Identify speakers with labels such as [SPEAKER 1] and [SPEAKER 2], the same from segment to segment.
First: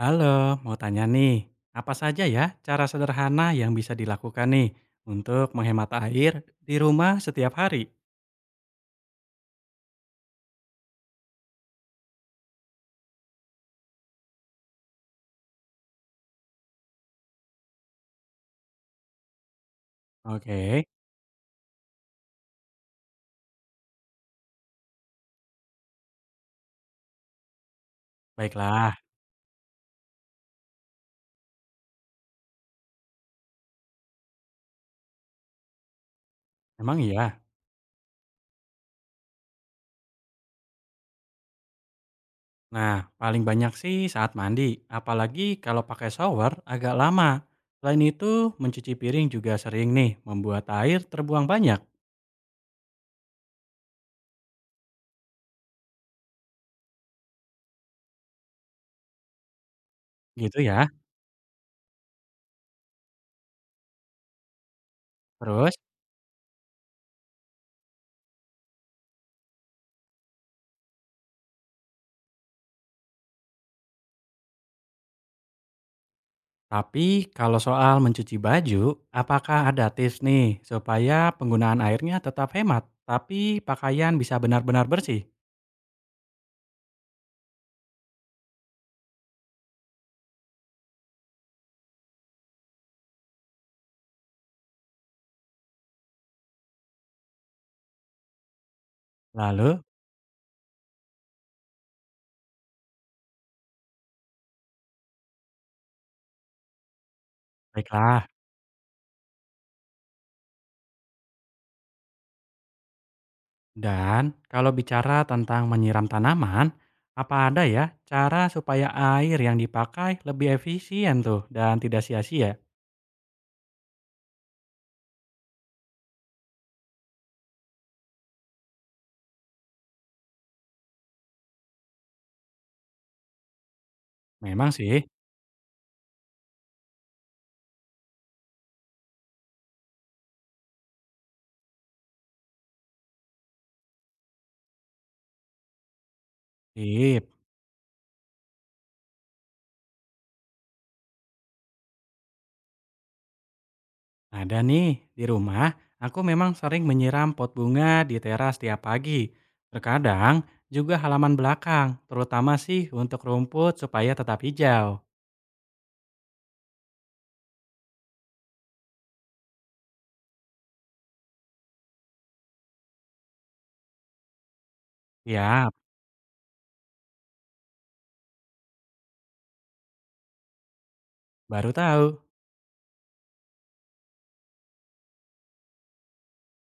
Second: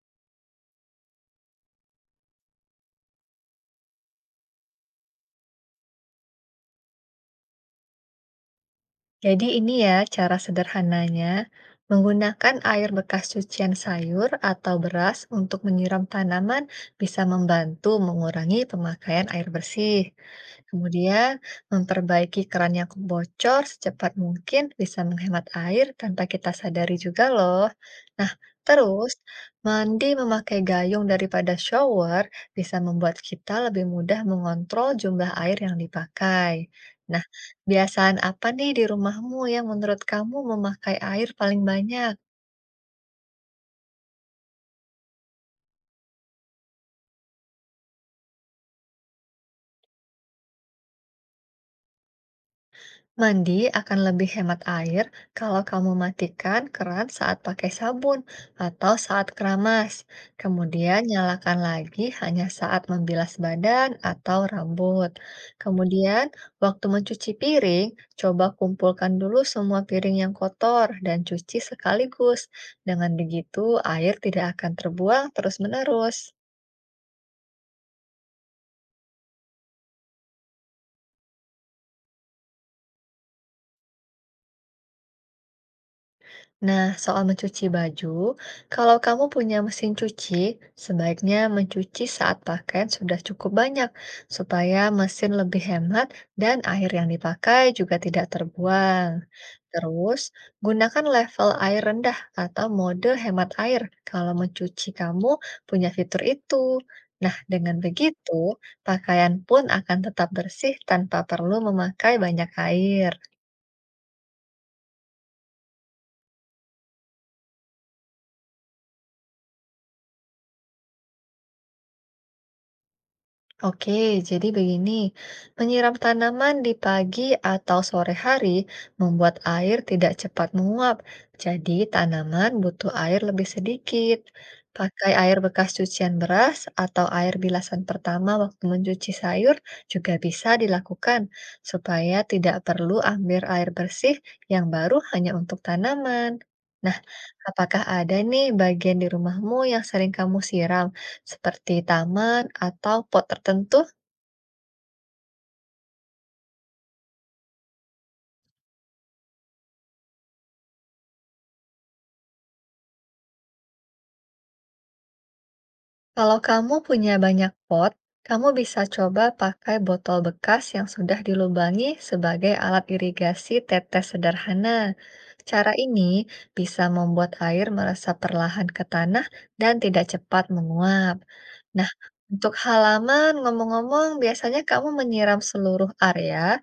[SPEAKER 1] Halo, mau tanya nih, apa saja ya cara sederhana yang bisa dilakukan nih untuk menghemat air di rumah setiap hari?
[SPEAKER 2] Jadi ini ya cara sederhananya, menggunakan air bekas cucian sayur atau beras untuk menyiram tanaman bisa membantu mengurangi pemakaian air bersih.
[SPEAKER 1] Oke,
[SPEAKER 2] Kemudian, memperbaiki keran yang bocor secepat mungkin bisa menghemat air tanpa kita sadari juga loh. Nah,
[SPEAKER 1] baiklah.
[SPEAKER 2] terus mandi memakai gayung daripada shower bisa membuat kita lebih mudah mengontrol jumlah air yang dipakai.
[SPEAKER 1] Emang iya.
[SPEAKER 2] Kebiasaan apa nih di rumahmu yang menurut kamu memakai air paling banyak?
[SPEAKER 1] Nah, paling banyak sih saat mandi, apalagi kalau pakai shower agak lama. Selain itu, mencuci piring juga sering nih membuat air terbuang banyak,
[SPEAKER 2] Mandi akan lebih hemat air kalau kamu matikan keran saat pakai sabun atau saat keramas.
[SPEAKER 1] gitu ya.
[SPEAKER 2] Kemudian nyalakan lagi hanya saat membilas badan atau rambut.
[SPEAKER 1] Terus,
[SPEAKER 2] Kemudian, waktu mencuci piring, coba kumpulkan dulu semua piring yang kotor dan cuci sekaligus. Dengan begitu, air tidak akan terbuang terus-menerus.
[SPEAKER 1] tapi kalau soal mencuci baju, apakah ada tips nih supaya penggunaan airnya tetap hemat, tapi pakaian bisa benar-benar bersih?
[SPEAKER 2] Nah, soal mencuci baju, kalau kamu punya mesin cuci, sebaiknya mencuci saat pakaian sudah cukup banyak, supaya mesin lebih hemat dan air yang dipakai juga tidak terbuang.
[SPEAKER 1] Lalu,
[SPEAKER 2] Terus, gunakan level air rendah atau mode hemat air kalau mencuci kamu punya fitur itu. Nah, dengan
[SPEAKER 1] baiklah.
[SPEAKER 2] begitu, pakaian pun akan tetap bersih tanpa perlu memakai banyak air.
[SPEAKER 1] Dan kalau bicara tentang menyiram tanaman, apa ada ya cara supaya air yang dipakai lebih efisien tuh dan tidak sia-sia?
[SPEAKER 2] Oke, jadi begini, menyiram tanaman di pagi atau sore hari membuat air tidak cepat menguap, jadi tanaman butuh air lebih sedikit.
[SPEAKER 1] Memang sih,
[SPEAKER 2] Pakai air bekas cucian beras atau air bilasan pertama waktu mencuci sayur juga bisa dilakukan, supaya tidak perlu ambil air bersih yang baru hanya untuk tanaman. Nah,
[SPEAKER 1] sip.
[SPEAKER 2] apakah ada nih bagian di rumahmu yang sering kamu siram? Seperti taman atau pot tertentu.
[SPEAKER 1] Ada nih, di rumah aku memang sering menyiram pot bunga di teras tiap pagi. Terkadang juga halaman belakang, terutama sih untuk rumput supaya tetap hijau.
[SPEAKER 2] Kalau kamu punya banyak pot, kamu bisa coba pakai botol bekas yang sudah dilubangi sebagai alat irigasi tetes sederhana.
[SPEAKER 1] Ya,
[SPEAKER 2] Cara ini bisa membuat air meresap perlahan ke tanah dan tidak cepat menguap.
[SPEAKER 1] baru
[SPEAKER 2] Nah,
[SPEAKER 1] tahu.
[SPEAKER 2] untuk halaman, ngomong-ngomong, biasanya kamu menyiram seluruh area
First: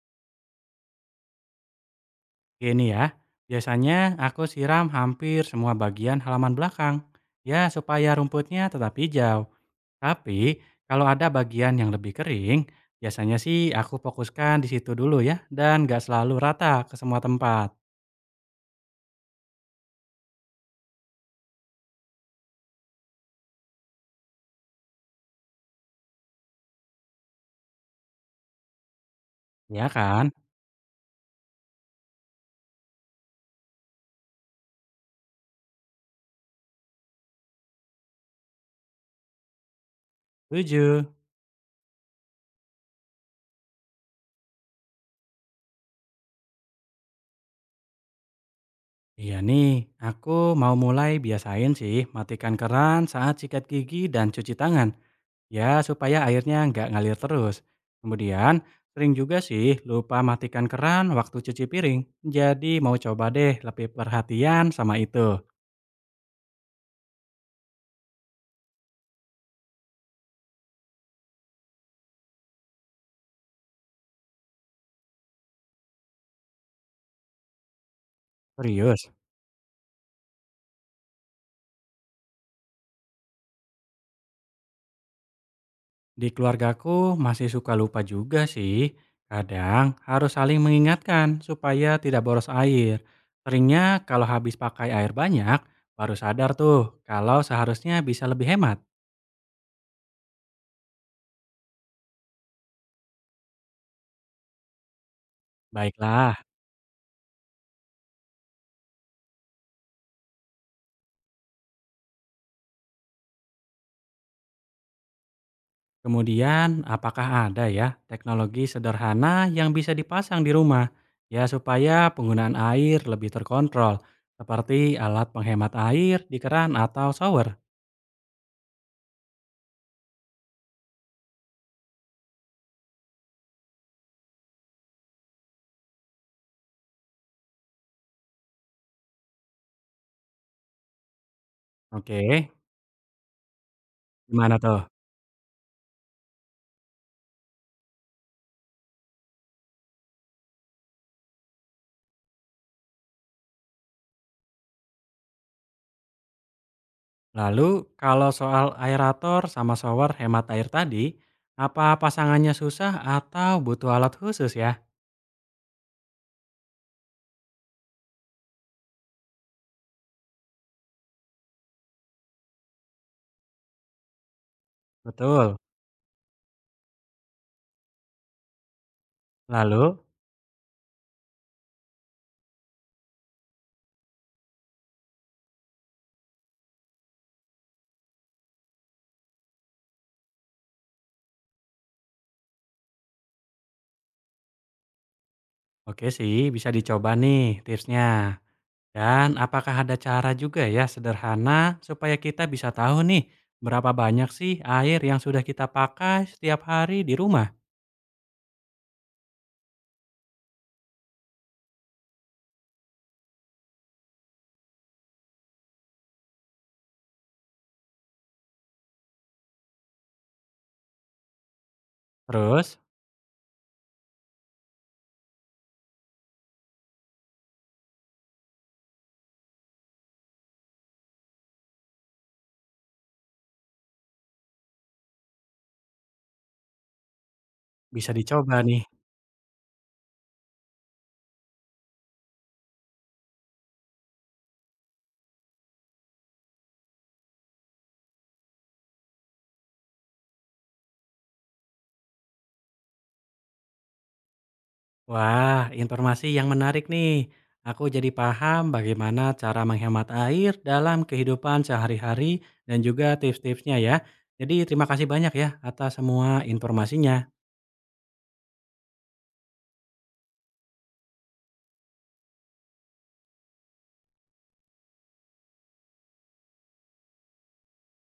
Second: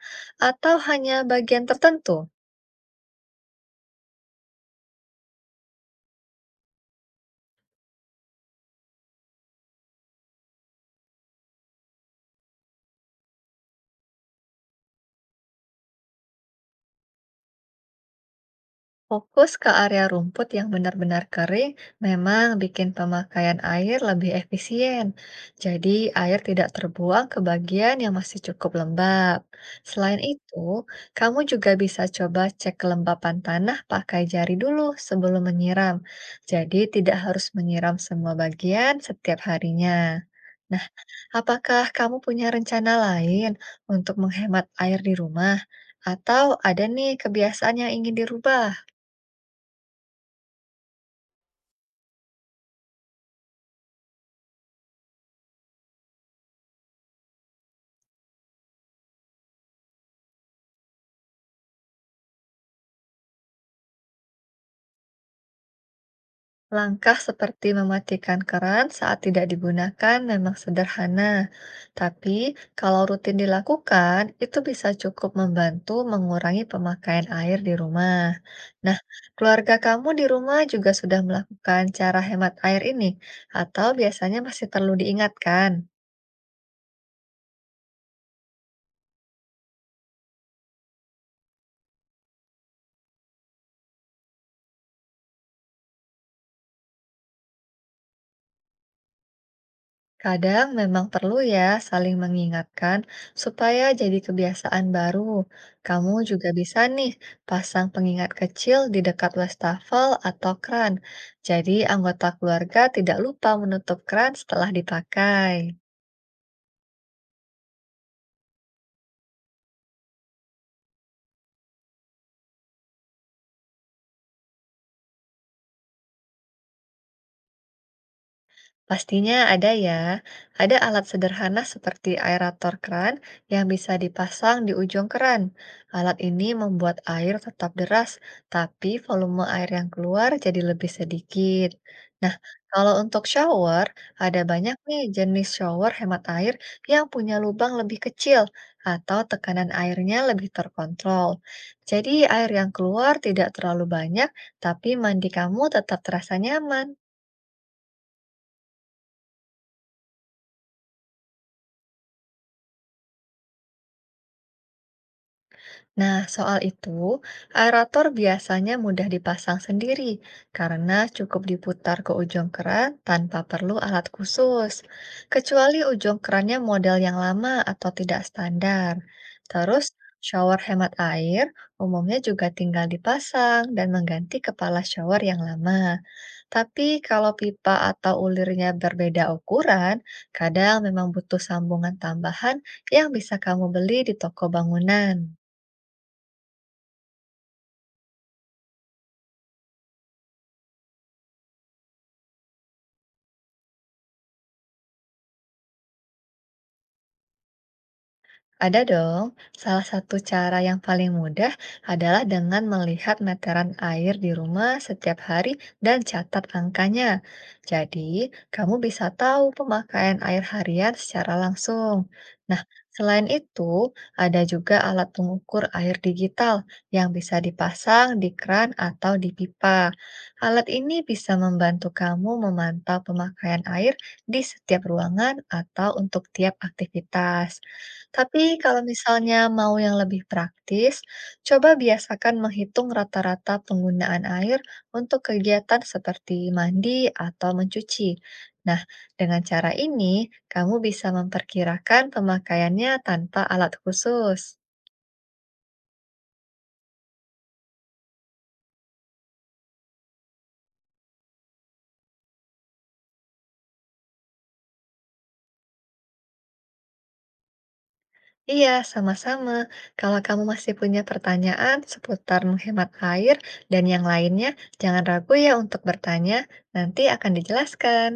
[SPEAKER 2] atau hanya bagian tertentu?
[SPEAKER 1] Gini ya, biasanya aku siram hampir semua bagian halaman belakang. Ya, supaya rumputnya tetap hijau. Tapi kalau ada bagian yang lebih kering, biasanya sih aku fokuskan di situ dulu ya, dan gak selalu rata ke semua tempat.
[SPEAKER 2] Fokus ke area rumput yang benar-benar kering memang bikin pemakaian air lebih efisien. Jadi, air tidak terbuang ke bagian yang masih cukup lembab.
[SPEAKER 1] Ya
[SPEAKER 2] Selain
[SPEAKER 1] kan?
[SPEAKER 2] itu, kamu juga bisa coba cek kelembapan tanah pakai jari dulu sebelum menyiram. Jadi, tidak harus menyiram semua bagian setiap harinya. Nah,
[SPEAKER 1] Setuju.
[SPEAKER 2] apakah kamu punya rencana lain untuk menghemat air di rumah? Atau ada nih kebiasaan yang ingin dirubah?
[SPEAKER 1] Iya nih, aku mau mulai biasain sih matikan keran saat sikat gigi dan cuci tangan, ya supaya airnya nggak ngalir terus. Kemudian, sering juga sih lupa matikan keran waktu cuci piring, jadi mau coba deh lebih perhatian sama itu.
[SPEAKER 2] Langkah seperti mematikan keran saat tidak digunakan memang sederhana, tapi kalau rutin dilakukan, itu bisa cukup membantu mengurangi pemakaian air di rumah. Nah,
[SPEAKER 1] Serius,
[SPEAKER 2] keluarga kamu di rumah juga sudah melakukan cara hemat air ini, atau biasanya masih perlu diingatkan?
[SPEAKER 1] di keluargaku masih suka lupa juga sih. Kadang harus saling mengingatkan supaya tidak boros air. Seringnya kalau habis pakai air banyak, baru sadar tuh kalau seharusnya bisa lebih hemat.
[SPEAKER 2] Kadang memang perlu ya saling mengingatkan supaya jadi kebiasaan baru. Kamu
[SPEAKER 1] Baiklah,
[SPEAKER 2] juga bisa nih pasang pengingat kecil di dekat wastafel atau kran. Jadi anggota keluarga tidak lupa menutup kran setelah dipakai.
[SPEAKER 1] kemudian apakah ada ya teknologi sederhana yang bisa dipasang di rumah ya supaya penggunaan air lebih terkontrol seperti alat penghemat air di keran atau shower?
[SPEAKER 2] Pastinya ada ya. Ada alat sederhana seperti aerator keran yang bisa dipasang di ujung keran. Alat ini membuat air tetap deras, tapi volume air yang keluar jadi lebih sedikit. Nah,
[SPEAKER 1] Oke,
[SPEAKER 2] kalau untuk shower, ada
[SPEAKER 1] gimana
[SPEAKER 2] banyak
[SPEAKER 1] tuh?
[SPEAKER 2] nih jenis shower hemat air yang punya lubang lebih kecil atau tekanan airnya lebih terkontrol. Jadi air yang keluar tidak terlalu banyak, tapi mandi kamu tetap terasa nyaman.
[SPEAKER 1] Lalu kalau soal aerator sama shower hemat air tadi, apa pasangannya susah atau butuh alat khusus ya?
[SPEAKER 2] Nah, soal itu, aerator biasanya mudah dipasang sendiri karena cukup diputar ke ujung keran tanpa perlu alat khusus,
[SPEAKER 1] Betul.
[SPEAKER 2] kecuali ujung kerannya model yang lama atau tidak standar. Terus,
[SPEAKER 1] Lalu,
[SPEAKER 2] shower hemat air umumnya juga tinggal dipasang dan mengganti kepala shower yang lama. Tapi kalau pipa atau ulirnya berbeda ukuran, kadang memang butuh sambungan tambahan yang bisa kamu beli di toko bangunan.
[SPEAKER 1] oke sih bisa dicoba nih tipsnya. Dan apakah ada cara juga ya sederhana supaya kita bisa tahu nih berapa banyak sih air yang sudah kita pakai setiap hari di rumah?
[SPEAKER 2] Ada dong. Salah satu cara yang paling mudah adalah dengan melihat meteran air di rumah setiap hari dan catat angkanya. Jadi, kamu bisa tahu pemakaian air harian secara langsung. Nah,
[SPEAKER 1] Terus
[SPEAKER 2] selain itu, ada juga alat pengukur air digital yang bisa dipasang di kran atau di pipa. Alat ini bisa membantu kamu memantau pemakaian air di setiap ruangan atau untuk tiap aktivitas.
[SPEAKER 1] bisa
[SPEAKER 2] Tapi
[SPEAKER 1] dicoba
[SPEAKER 2] kalau
[SPEAKER 1] nih.
[SPEAKER 2] misalnya mau yang lebih praktis, coba biasakan menghitung rata-rata penggunaan air untuk kegiatan seperti mandi atau mencuci. Nah, dengan cara ini kamu bisa memperkirakan pemakaiannya tanpa alat khusus.
[SPEAKER 1] Wah, informasi yang menarik nih. Aku jadi paham bagaimana cara menghemat air dalam kehidupan sehari-hari dan juga tips-tipsnya ya. Jadi terima kasih banyak ya atas semua informasinya.
[SPEAKER 2] Iya, sama-sama. Kalau kamu masih punya pertanyaan seputar menghemat air dan yang lainnya, jangan ragu ya untuk bertanya, nanti akan dijelaskan.